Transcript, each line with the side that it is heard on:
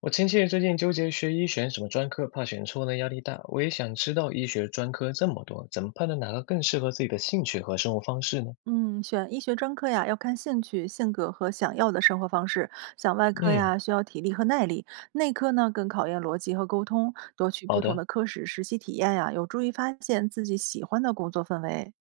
left: 我亲戚最近纠结学医选什么专科，怕选错呢压力大。我也想知道医学专科这么多，怎么判断哪个更适合自己的兴趣和生活方式呢？
right: 嗯，选医学专科呀，要看兴趣、性格和想要的生活方式。像外科
left: 嗯，
right: 呀，需要体力和耐力；内科呢，更考验逻辑和沟通。多去
left: 好
right: 不同
left: 的，
right: 的科室实习体验呀，有助于发现自己喜欢的工作氛围。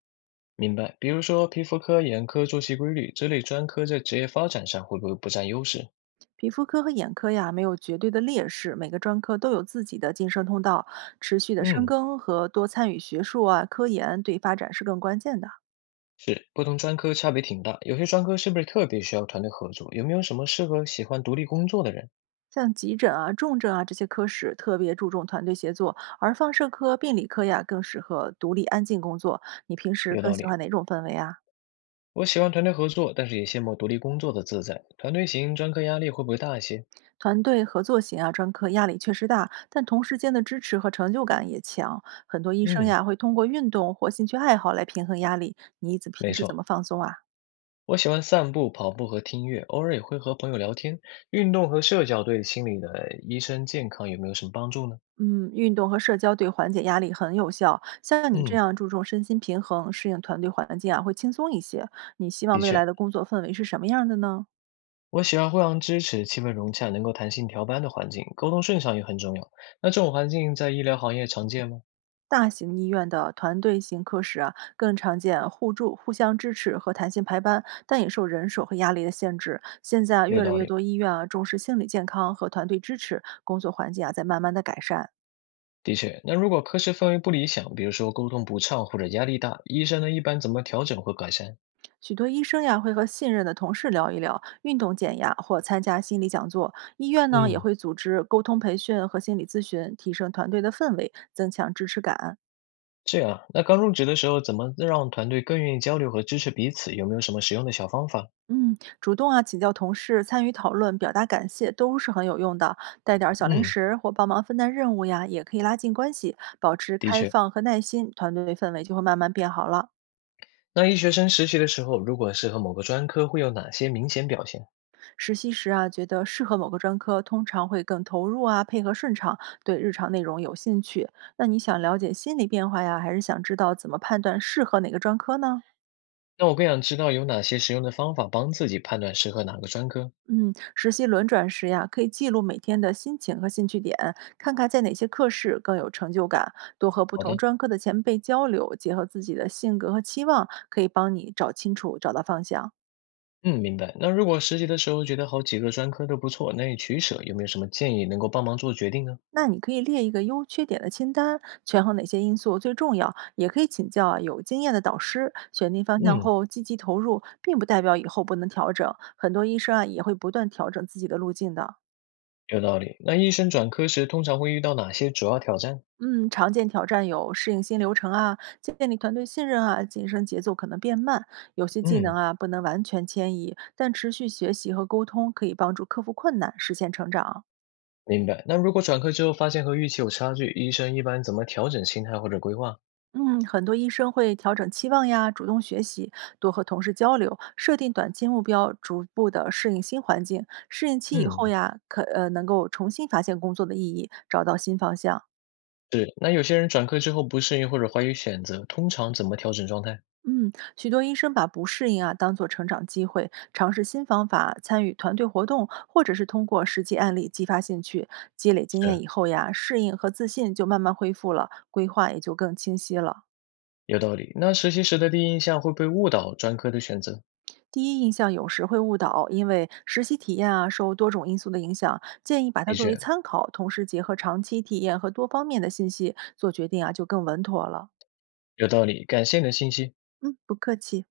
left: 明白。比如说皮肤科、眼科、作息规律这类专科在职业发展上会不会不占优势？
right: 皮肤科和眼科呀，没有绝对的劣势，每个专科都有自己的晋升通道。持续的深
left: 嗯，
right: 耕和多参与学术啊、科研，对发展是更关键的。
left: 是，不同专科差别挺大，有些专科是不是特别需要团队合作？有没有什么适合喜欢独立工作的人？
right: 像急诊啊、重症啊这些科室特别注重团队协作，而放射科、病理科呀更适合独立安静工作。你平时
left: 有
right: 更
left: 道理，
right: 喜欢哪种氛围啊？
left: 我喜欢团队合作，但是也羡慕独立工作的自在。团队型专科压力会不会大一些？
right: 团队合作型啊专科压力确实大，但同事间的支持和成就感也强。很多医生
left: 嗯。
right: 呀会通过运动或兴趣爱好来平衡压力。你怎
left: 没
right: 平时怎么
left: 错，
right: 放松啊？
left: 我喜欢散步、跑步和听音乐，偶尔也会和朋友聊天。运动和社交对心理的医生健康有没有什么帮助呢？
right: 嗯，运动和社交对缓解压力很有效。像你这
left: 嗯，
right: 样注重身心平衡、适应团队环境啊，会轻松一些。你希望
left: 的
right: 未来
left: 确，
right: 的工作氛围是什么样的呢？
left: 我喜欢互相支持、气氛融洽、能够弹性调班的环境，沟通顺畅也很重要。那这种环境在医疗行业常见吗？
right: 大型医院的团队型科室啊，更常见互助、互相支持和弹性排班，但也受人手和压力的限制。现在啊
left: 有
right: 越来
left: 道
right: 越
left: 理，
right: 多医院啊重视心理健康和团队支持，工作环境啊在慢慢的改善。
left: 的确。那如果科室氛围不理想，比如说沟通不畅或者压力大，医生呢一般怎么调整和改善？
right: 许多医生呀会和信任的同事聊一聊运动减压或参加心理讲座，医院呢也
left: 嗯，
right: 会组织沟通培训和心理咨询，提升团队的氛围，增强支持感。
left: 这样啊。那刚入职的时候，怎么让团队更愿意交流和支持彼此？有没有什么实用的小方法？
right: 嗯，主动啊，请教同事，参与讨论，表达感谢都是很有用的。带点儿小零
left: 嗯，
right: 食或帮忙分担任务呀，也可以拉近关系，保持
left: 的
right: 开
left: 确。
right: 放和耐心，团队氛围就会慢慢变好了。
left: 那医学生实习的时候，如果是和某个专科，会有哪些明显表现？
right: 实习时啊，觉得适合某个专科，通常会更投入啊，配合顺畅，对日常内容有兴趣。那你想了解心理变化呀，还是想知道怎么判断适合哪个专科呢？
left: 那我更想知道有哪些实用的方法帮自己判断适合哪个专科。
right: 嗯，实习轮转时呀，可以记录每天的心情和兴趣点，看看在哪些课室更有成就感，多和不
left: 好
right: 同
left: 的，
right: 专科的前辈交流，结合自己的性格和期望，可以帮你找清楚、找到方向。
left: 嗯，明白。那如果实习的时候觉得好几个专科都不错，难以取舍，有没有什么建议能够帮忙做决定呢？
right: 那你可以列一个优缺点的清单，权衡哪些因素最重要，也可以请教啊有经验的导师。选定方向
left: 嗯，
right: 后积极投入，并不代表以后不能调整。很多医生啊也会不断调整自己的路径的。
left: 有道理。那医生转科时通常会遇到哪些主要挑战？
right: 嗯，常见挑战有适应新流程啊，建立团队信任啊，晋升节奏可能变慢，有些技能
left: 嗯，
right: 啊不能完全迁移，但持续学习和沟通可以帮助克服困难，实现成长。
left: 明白。那如果转科之后发现和预期有差距，医生一般怎么调整心态或者规划？
right: 嗯，很多医生会调整期望呀，主动学习，多和同事交流，设定短期目标，逐步的适应新环境。适应期以后
left: 嗯，
right: 呀，可能够重新发现工作的意义，找到新方向。
left: 是。那有些人转科之后不适应或者怀疑选择，通常怎么调整状态？
right: 嗯，许多医生把不适应啊当做成长机会，尝试新方法，参与团队活动，或者是通过实际案例激发兴趣。积累经验
left: 是。
right: 以后呀，适应和自信就慢慢恢复了，规划也就更清晰了。
left: 有道理。那实习时的第一印象会被误导专科的选择，
right: 第一印象有时会误导，因为实习体验啊受多种因素的影响，建议把它
left: 的
right: 作为
left: 确
right: 参考，同时结合长期体验和多方面的信息做决定啊，就更稳妥了。
left: 有道理。感谢你的信息。
right: 嗯，不客气。